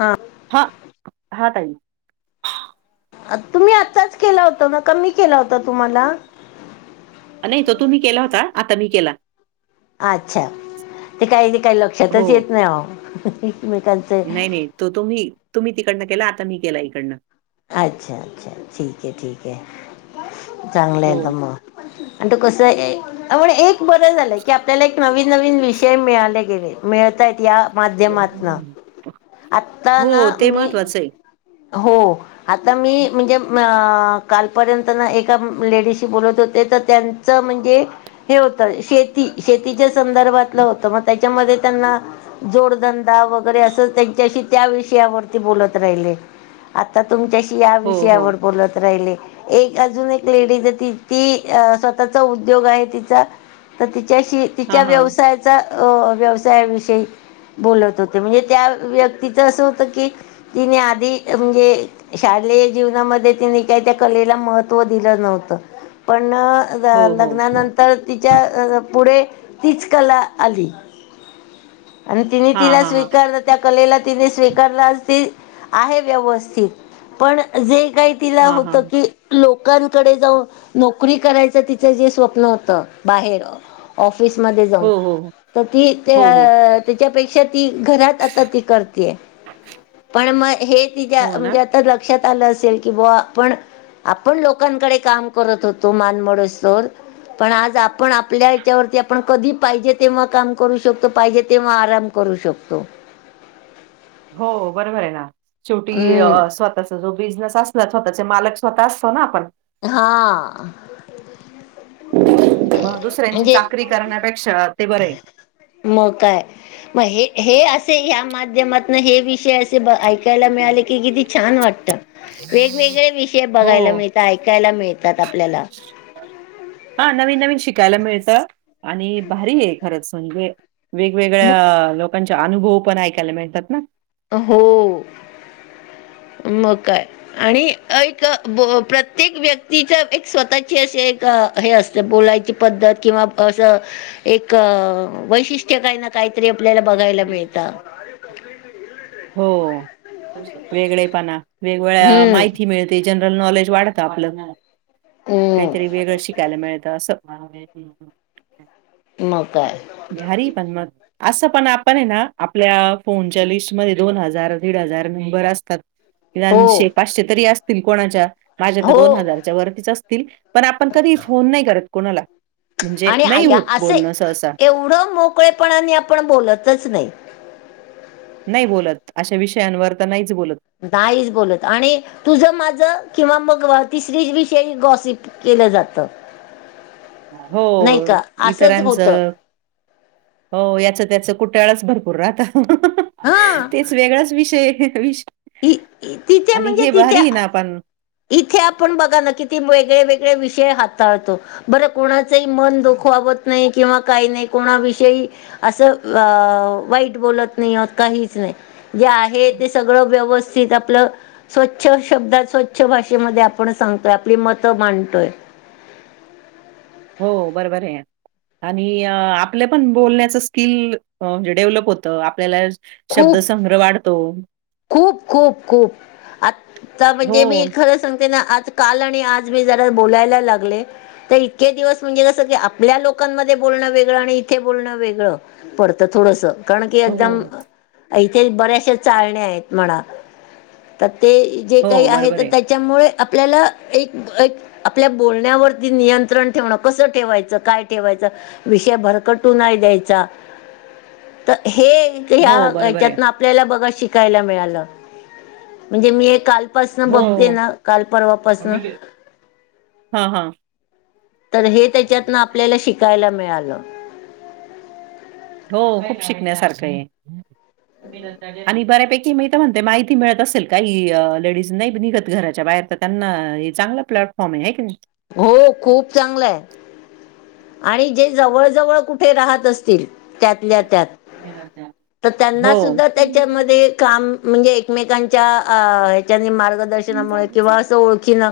हा हा, हा ताई. तुम्ही आत्ताच केला होता ना. का मी केला होता तुम्हाला? नाही तो तुम्ही केला होता. आता मी केला. अच्छा, ते काही ते काही हो. लक्षातच येत नाही अहो. एकमेकांच नाही नाही तो तुम्ही, तुम्ही तिकडन केला. आता मी केला इकडन. अच्छा अच्छा, ठीक आहे. ठीक आहे. चांगल हो. येत मग. आणि तो कसय म्हण एक बर झालय की आपल्याला एक नवीन नवीन विषय मिळाले गेले. मिळतायत. या माध्यमातन. आता हो, ना ते मी महत्वाचं आहे. हो आता मी म्हणजे अ कालपर्यंत ना एका लेडीजशी बोलत होते तर त्यां च म्हणजे हे होत. शेती शेतीच्या संदर्भातल होत. मग त्याच्यामध्ये त्यांना जोडधंदा वगैरे अस, त्यांच्याशी त्या विषयावरती बोलत राहिले. आता तुमच्याशी या हो, हो. विषयावर बोलत राहिले. एक अजून एक लेडीज आहे. त ती अ स्वतःचा उद्योग आहे तिचा. तर तिच्याशी, तिच्या हां, हां. व्यवसायाचा अ व्यवसायाविषयी बोलत होते. म्हणजे त्या व्यक्तीच अस होत की तिने आधी ते म्हणजे शालेय जीवनामध्ये त्यांनी काय त्या कलेला महत्त्व दिलं नव्हतं पण हो, जवा हो. लग्नानंतर तर तिच्या अ पुढे तीच कला आली आणि तिने हां, तिला हां, हां. स्वीकारलं त्या कलेला तिने स्वीकारलं आज ती आहे व्यवस्थित पण जे काही तिला हां, हां. होतं की लोकांकडे जाऊन नोकरी करायचं तिचं जे स्वप्न होतं बाहेर ऑफिसमध्ये हो, जाऊन हो. तर ती हो, हो. त्या... त्याच्यापेक्षा ती घरात आता ती करतीये पण म हे तिच्या हो ना? म्हणजे आता लक्षात आलं असेल की बुवा आपण आपण लोकांकडे काम करत होतो मानमोडेस्तोवर पण आज आपण आपल्या हेच्यावरती आपण कधी पाहिजे तेव्हा काम करू शकतो पाहिजे तेव्हा आराम करू शकतो हो बरोबर आहे ना शेवटी अ हम्म स्वतः चा जो बिझनेस असला ना स्वतःचे मालक स्वतः असतो ना आपण हा दुसऱ्यांची म्हणजे चाकरी करण्यापेक्षा ते बरेय मग काय हे हे असे या माध्यमातून हे विषय अस ते द ऐकायला मिळाले की किती छान वाटतं वेगवेगळे विषय बघायला हो. मिळ तं ऐकायला मिळतात आपल्याला हा नवीन नवीन शिकायला मिळतं आणि भारी आहे खरंच म्हणजे वेगवेगळ्या लोकांचे अनुभव पण ऐकायला मिळतात ना हो [unintelligible] मग काय आणि एक बो प्रत्येक व्यक्तीच्या एक स्वतःची असे एक हे असते. ते बोलायची पद्धत किंवा असं एक वैशिष्ट्य काही ना काहीतरी आपल्याला बघायला मिळतं हो होयच तर वेगळेपणा वेगळ्या हम्म माहिती मिळते जनरल नॉलेज वाढत आपले काहीतरी हम्म वेगळं शि शिकायला मिळतं असं मग काय भारी पण मग असं पण आपण आहे ना आपल्या फोनच्या लिष्ट मधे दोन हजार दीड हजार मेंबर असतात निदान हो शे पाचशे तरी असतील कोणाच्या माझ्या कडं हो दोन हजारच्या वरतीच असतील पण आपण कधी फोन नाही करत कोणाला म्हणजे आणि आ नाही ह्या होत असे बोलणं सहसा. एवढं मोकळेपणाने आपण बोलतच नाही नाही बोलत अशा विषयांवर तर नाहीच बोलत नाहीच बोलत आणि तुझं माझं किंवा मग व तिसरी विषयी गॉसिप केलं जातं हो नाही का असंच होतं इतरांचं हो याचं त्याच कुट्याळाच भरपूर राहतं हंह हं हं हा तेच वेगळाच विषय आहे एक विषय इ तिथे आणि म्हणजे हे बारी तिथे आहे ना पण इथे आपण बघा ना किती वेगळे वेगळे विषय हाताळतो बरं कोणाचंही मन दुखवावत नाही किंवा काही नाही कोणा विषयी असं आ वाईट बोलत नाही आत काहीच नाही जे आहे ते सगळं व्यवस्थित आपलं स्वच्छ शब्दात स्वच्छ उच्छ भाषेमध्ये आपण सांगतोय आपली मतं मांडतोयं. हॊ बरोबरायं. आणि आपलं पण बोलण्याच स्किल म्हणजे डेव्हलप होतं आपल्याला शब्द खूप संग्रह वाढतो. खूप खूप खूप आता हो, म्हणजे मी खरं सांगते ना आज काल आणि आज मी जरा बोलायला लागले. तर इतके दिवस म्हणजे कसं की आपल्या लोकांमध्ये बोलणं वेगळं आणि इथे बोलणं वेगळं. पडतं थोडसं. कारण की एकदम हो, इथे बऱ्याशा चाळण्या आहेत म्हणा तर ते जे हो. काही आहे बरोबर तर त्याच्यामुळे आपल्याला एक एक आपल्या बोलण्यावरती नियंत्रण कसं ठेवायचं काय ठेवायचं विषयं भरकटू नाही द्यायचा तर हे हो, या बरोबर आहे. याच्यात आपल्याला बघा आपल्याला शिकायला मिळाले म्हणजे मी एक काल पसनं हं. बघते हो. हं. ना काल परवा पासनं हा हा. तर हे त्यांच्यातून आपल्याला शिकायला मिळालं. हॊ हॊ खूप शिकण्या सारखं आहे हे. आणि बऱ्यापैकी माहिती म्हणते माहिती मिळतं असेल काही लेडीज नाही निघतं घराच्या बाहेर. त्यांना हे चांगलं प्लॅटफॉर्म आहे की नाही. हो खूप चांगले आहे. आणि जे जवळ -जवळ कुठे राहत असतील त्यातल्या त्यातं [inaudible] तर त्यांना हो. सुद्धां त्यातं त्यामध्ये कामं म्हणजेअ एकमेकांच्या आं जणांनी मार्ग दर्शनामुळे किंवा असं ओळखीनं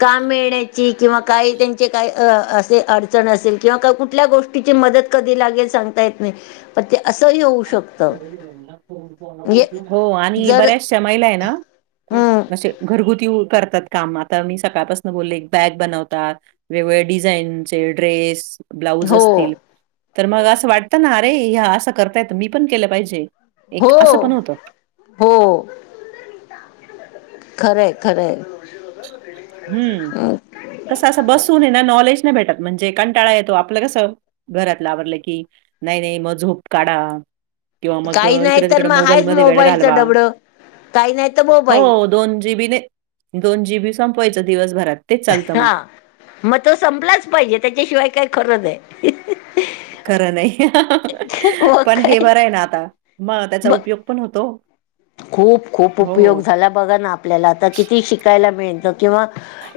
काम मिळण्याची किंवा काही त्यांचे कायं? असे अड तर असेल किंवा कुठल्या गोष्टीची मदतं कधी लागेल सांगता येतं नाही. पण ते असंही होऊ शकतं म्हणजे [unintelligible] हो आणि जर बऱ्याचश्या महिला आहे ना हम्म असे घरगुती येऊन करतात. कामं आतां मी सकाळपासून बोलले ऐक बॅग बनवतात. वेगवेगळ्याअ डिझाईनचे ड्रेसं ब्लाऊजं असतील हो तरं मग असं वाटतं नां अरे अह्या असं करता येत तर मी पणं केलं पाहिजे. एक हॊ. असं पण होतं हो [unintelligible] खर् हायं खर् हायं. हम्म कसं असं बसून ये नां नॉलेज नाही भेटतं म्हणजे कंटाळा येतो आपलं कसं घरातलं आवरलं कीं नाही-नाही मगं झोप काढा. किंवा अ काही मगं नाही तर इकडेतिकडे मग मोबाईल हायच मध्ये वेळ मोबाईलच घालवा. डबडं काही नाही तर मोबाईल होवअ दोन जी. बी नाही, दोन जी. बी संपवायचं दिवसभरातं. अंहां मगं तो संपलाचं पाहिजे त्याच्याशिवाय काई खरंनाही. [inaudible] खरं नाही [unintelligible] मग पणं हे काय बरं आहे नां आता. मगं पण त्याचा उपयोग पण होतो. खूपं- खूपं उपयोग हो. झाला. बघा नां आपल्याला आतां किती शिकायला मिळेलं किंवाअ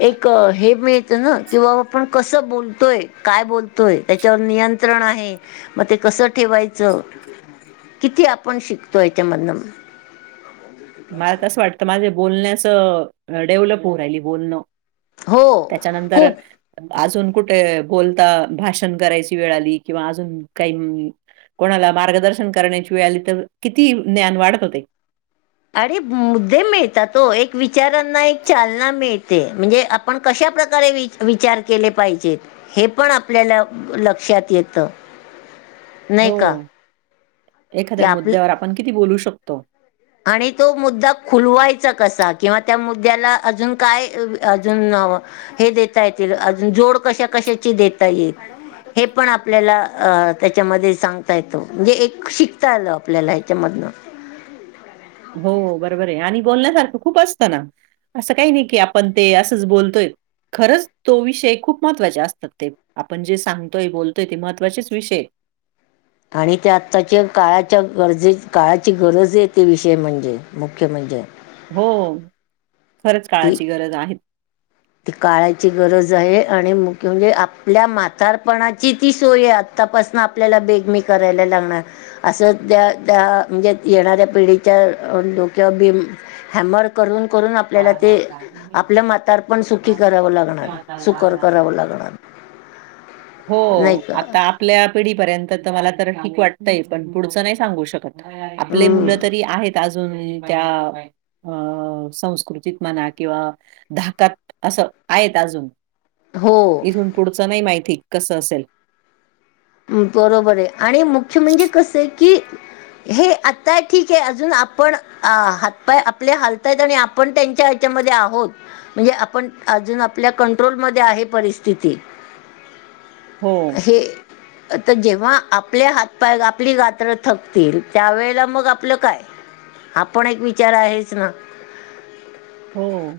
एकं हे मिळत नां कि बाबा आपण कसं बोलतोयं काय बोलतोयं. त्याच्यावर नियंत्रण आहे मग ते कसं ठेवायचं. किती आपण शिकतो याच्यामधनं. मला तसं वाटतं माझे बोलण्याचअ डेव्हलप होऊन राहिली बोलणं. हो त्याच्यानंतर खूप अं अजुन कुठे बोलता भाषण करायची वेळ आली किंवा अजुन काही म्हणु कोणाला मार्गदर्शन करण्याची वेळ आली तर किती ज्ञान वाढत ते अरे मुद्दे मिळतात ओ एक विचारांना एक चालना मिळते म्हणजे आप आपण कशा प्रकारे विचार केले पाहिजेत हे पण आपल्याला लक्षात येत होव की एखाद्या आपलं मुद्द्यांवर आपण किती बोलु शकतो आणि तो मुद्दा खुलवायचा कसा किंवा त्या मुद्द्याला अजुन काय अजुन अं हे देता येतील अजुन जोड कशा -कशाची देता येईल हे पण आपल्याला अं त्याच्यामध्ये सांगता येत म्हणजे ऐकं शिकता आल आपल्याला हेच्यामधन हो बरोबर आहे आणि बोलण्यासारख खुप असत ना अस काही नाही की आपण ते असच बोलतोय खरंच तो विषय खुप महत्त्वाचे असतात ते आपण जे सांगतोय बोलतोय ते महत्त्वाचेच विषय आहेत आणि ते आत्ताच्या काळाच्या गरजे काळाची गरज आहे ते विषय म्हणजे मुख्य म्हणजे हो खरच ती काळाची गरज आहे ती काळाची गरज आहे आणि मुख्य म्हणजे आपल्या म्हातारपणाची ती सोय आहे तपासन आपल्याला बेगमी करायला लागणार असच त्या त्या म्हणजे येणाऱ्या पिढीच्या डोक्यावर बी हॅमर करून करून आपल्याला ते आपल्या म्हातरप [inaudible] करावं लागणार नाही होव का आता आपल्या पिढीपर्यत तर मला तर ठीक वाटतय पण पुढच नाही सांगु शकत आपले मुल तरी आहेत अजुन त्या अ अं संस्कृतीत म्हणा किंवा धाकात अस आहेत अजुन हो इथुन पुढच नाही माहिती कस असेल बरोबर हे आणि मुख्य म्हणजे कस आहे की हे आत्ता ठीक ये अजुन आपण अं हातपाय आपले हालताय आणि आपण त्यांच्या याच्या मध्ये आहोत म्हणजे आपण अजुन आपल्या कंट्रोलमध्ये आहे परिस्थिती हो ते आता जेव्हा आपले हातपाय आपली रात्र थकतील त्यावेेळेला मग आपल काय हा पण एक विचार आहेच ना हो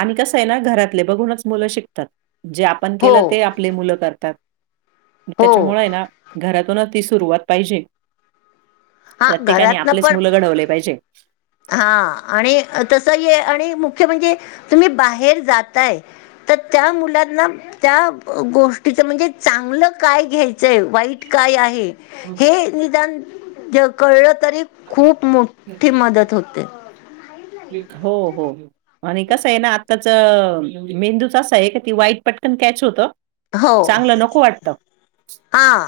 आणि कस आहे ना घरातले बघुनच मुल शिकतात जे आप पण हो, केल ते आपले मुल करतात हो. त्याच्यामुळे हे ना घरातुनच ती सुरुवात पाहिजे हां प्रत्येकाने घरातनं आपलेच पण मुल घडवले पाहिजे हां आणि तसही आणि मुख्य म्हणजे तुम्ही बाहेर जाताय तर त्या मुलांना त्या गोष्टीच म्हणजे चांगल काय घ्यायच आहे वाईट काय आहे हे निदान कळल तरी खुप मोट्ठी मदत होते [unintelligible] हो हो हो आणि कस आहे ना आत्ताच मेंदूच असा आहे का ती वाईट पटकन कॅच होत हो चांगल नको वाटत हां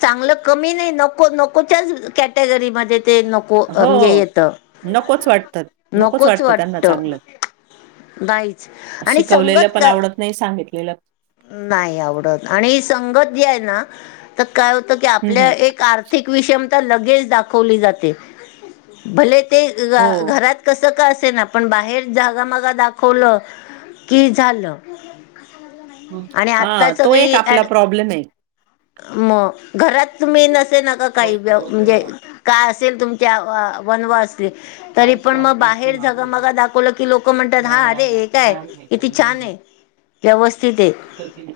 चांगल कमी नाही नको नकोच्याच कॅटेगरीमध्ये ते नको को म्हणजे हो, येत नकोच वाटतं. नकोच वाटतं त्यांना वाटत चांगलं. बाईच आणि शिकवलेलं संगत पण आवडत नाही सांगितलेलं नाही आवडत आणि संगत जी आहे ना, तर काय होतं की हं, आपल्या हं. एक आर्थिक विषमता लगेच दाखवली जाते, भले ते हो. घरात कसं का असेना पण बाहेर जागामागा दाखवलं की झालं. हुं आणि हा आता तो एक आपला प्रॉब्लेम ये. मं घरात तुम्ही नसे नाका काही म्हणजे काय असेल तुमच्या वनवासी तरी पण म बाहेर झगमगा दाखव दाखवल की लोक म्हणतात हा अरे हे काय, किती छानये, व्यवस्थितये. कधी?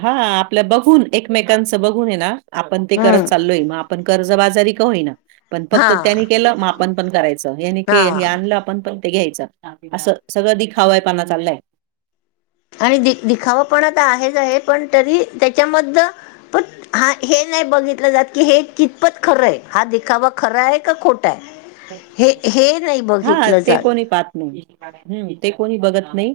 हा आपल्या बघून एकमेकांचं बघून येना आपण ते करत हम्म चाललोय मं आपण कर्जबाजारी का होईना, पण हा फक्त त्यानी केलं आपण पण करायचं याने हे हा आणलं आपण पण ते घ्यायचं असं सगळं दिखावाय पणा चाललाय. आणि दि दिखाववा पणा तं आहेच आहे पण तरी त्याच्यामधनं [inaudible] हा हे नाही बघितलं जात की, हे कितपत खरंये हा दिखावा खरा आहे का खोटाये. हे हे नही बघितलं जात. हम्म, ते कोणी बघत नाही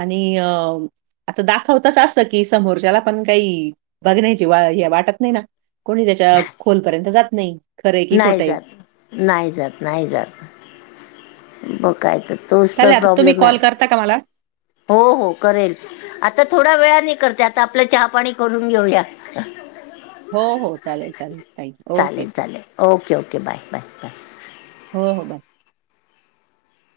आणि अं आता दाखवताच असं कि समोरच्याला पण काही बघण्याची हे वाटत नाही ना. कोणी त्याच्या खोलपर्यंत जात नाही. खरं आहे की नाही खोटं आहे. जात, नाही जात, नाही जात मग काय तर तोसं तर प्रॉब्लेम ये ता का माला? हो हो करेल. आता थोड्या वेळा नि करते आता आपलं चहा पाणी करून घेऊया. हो, हो. चालेल, चालेल ताई. [inaudible] ओके. चालेल, चालेल, okay, okay, bye, bye, bye. हो हो बाय.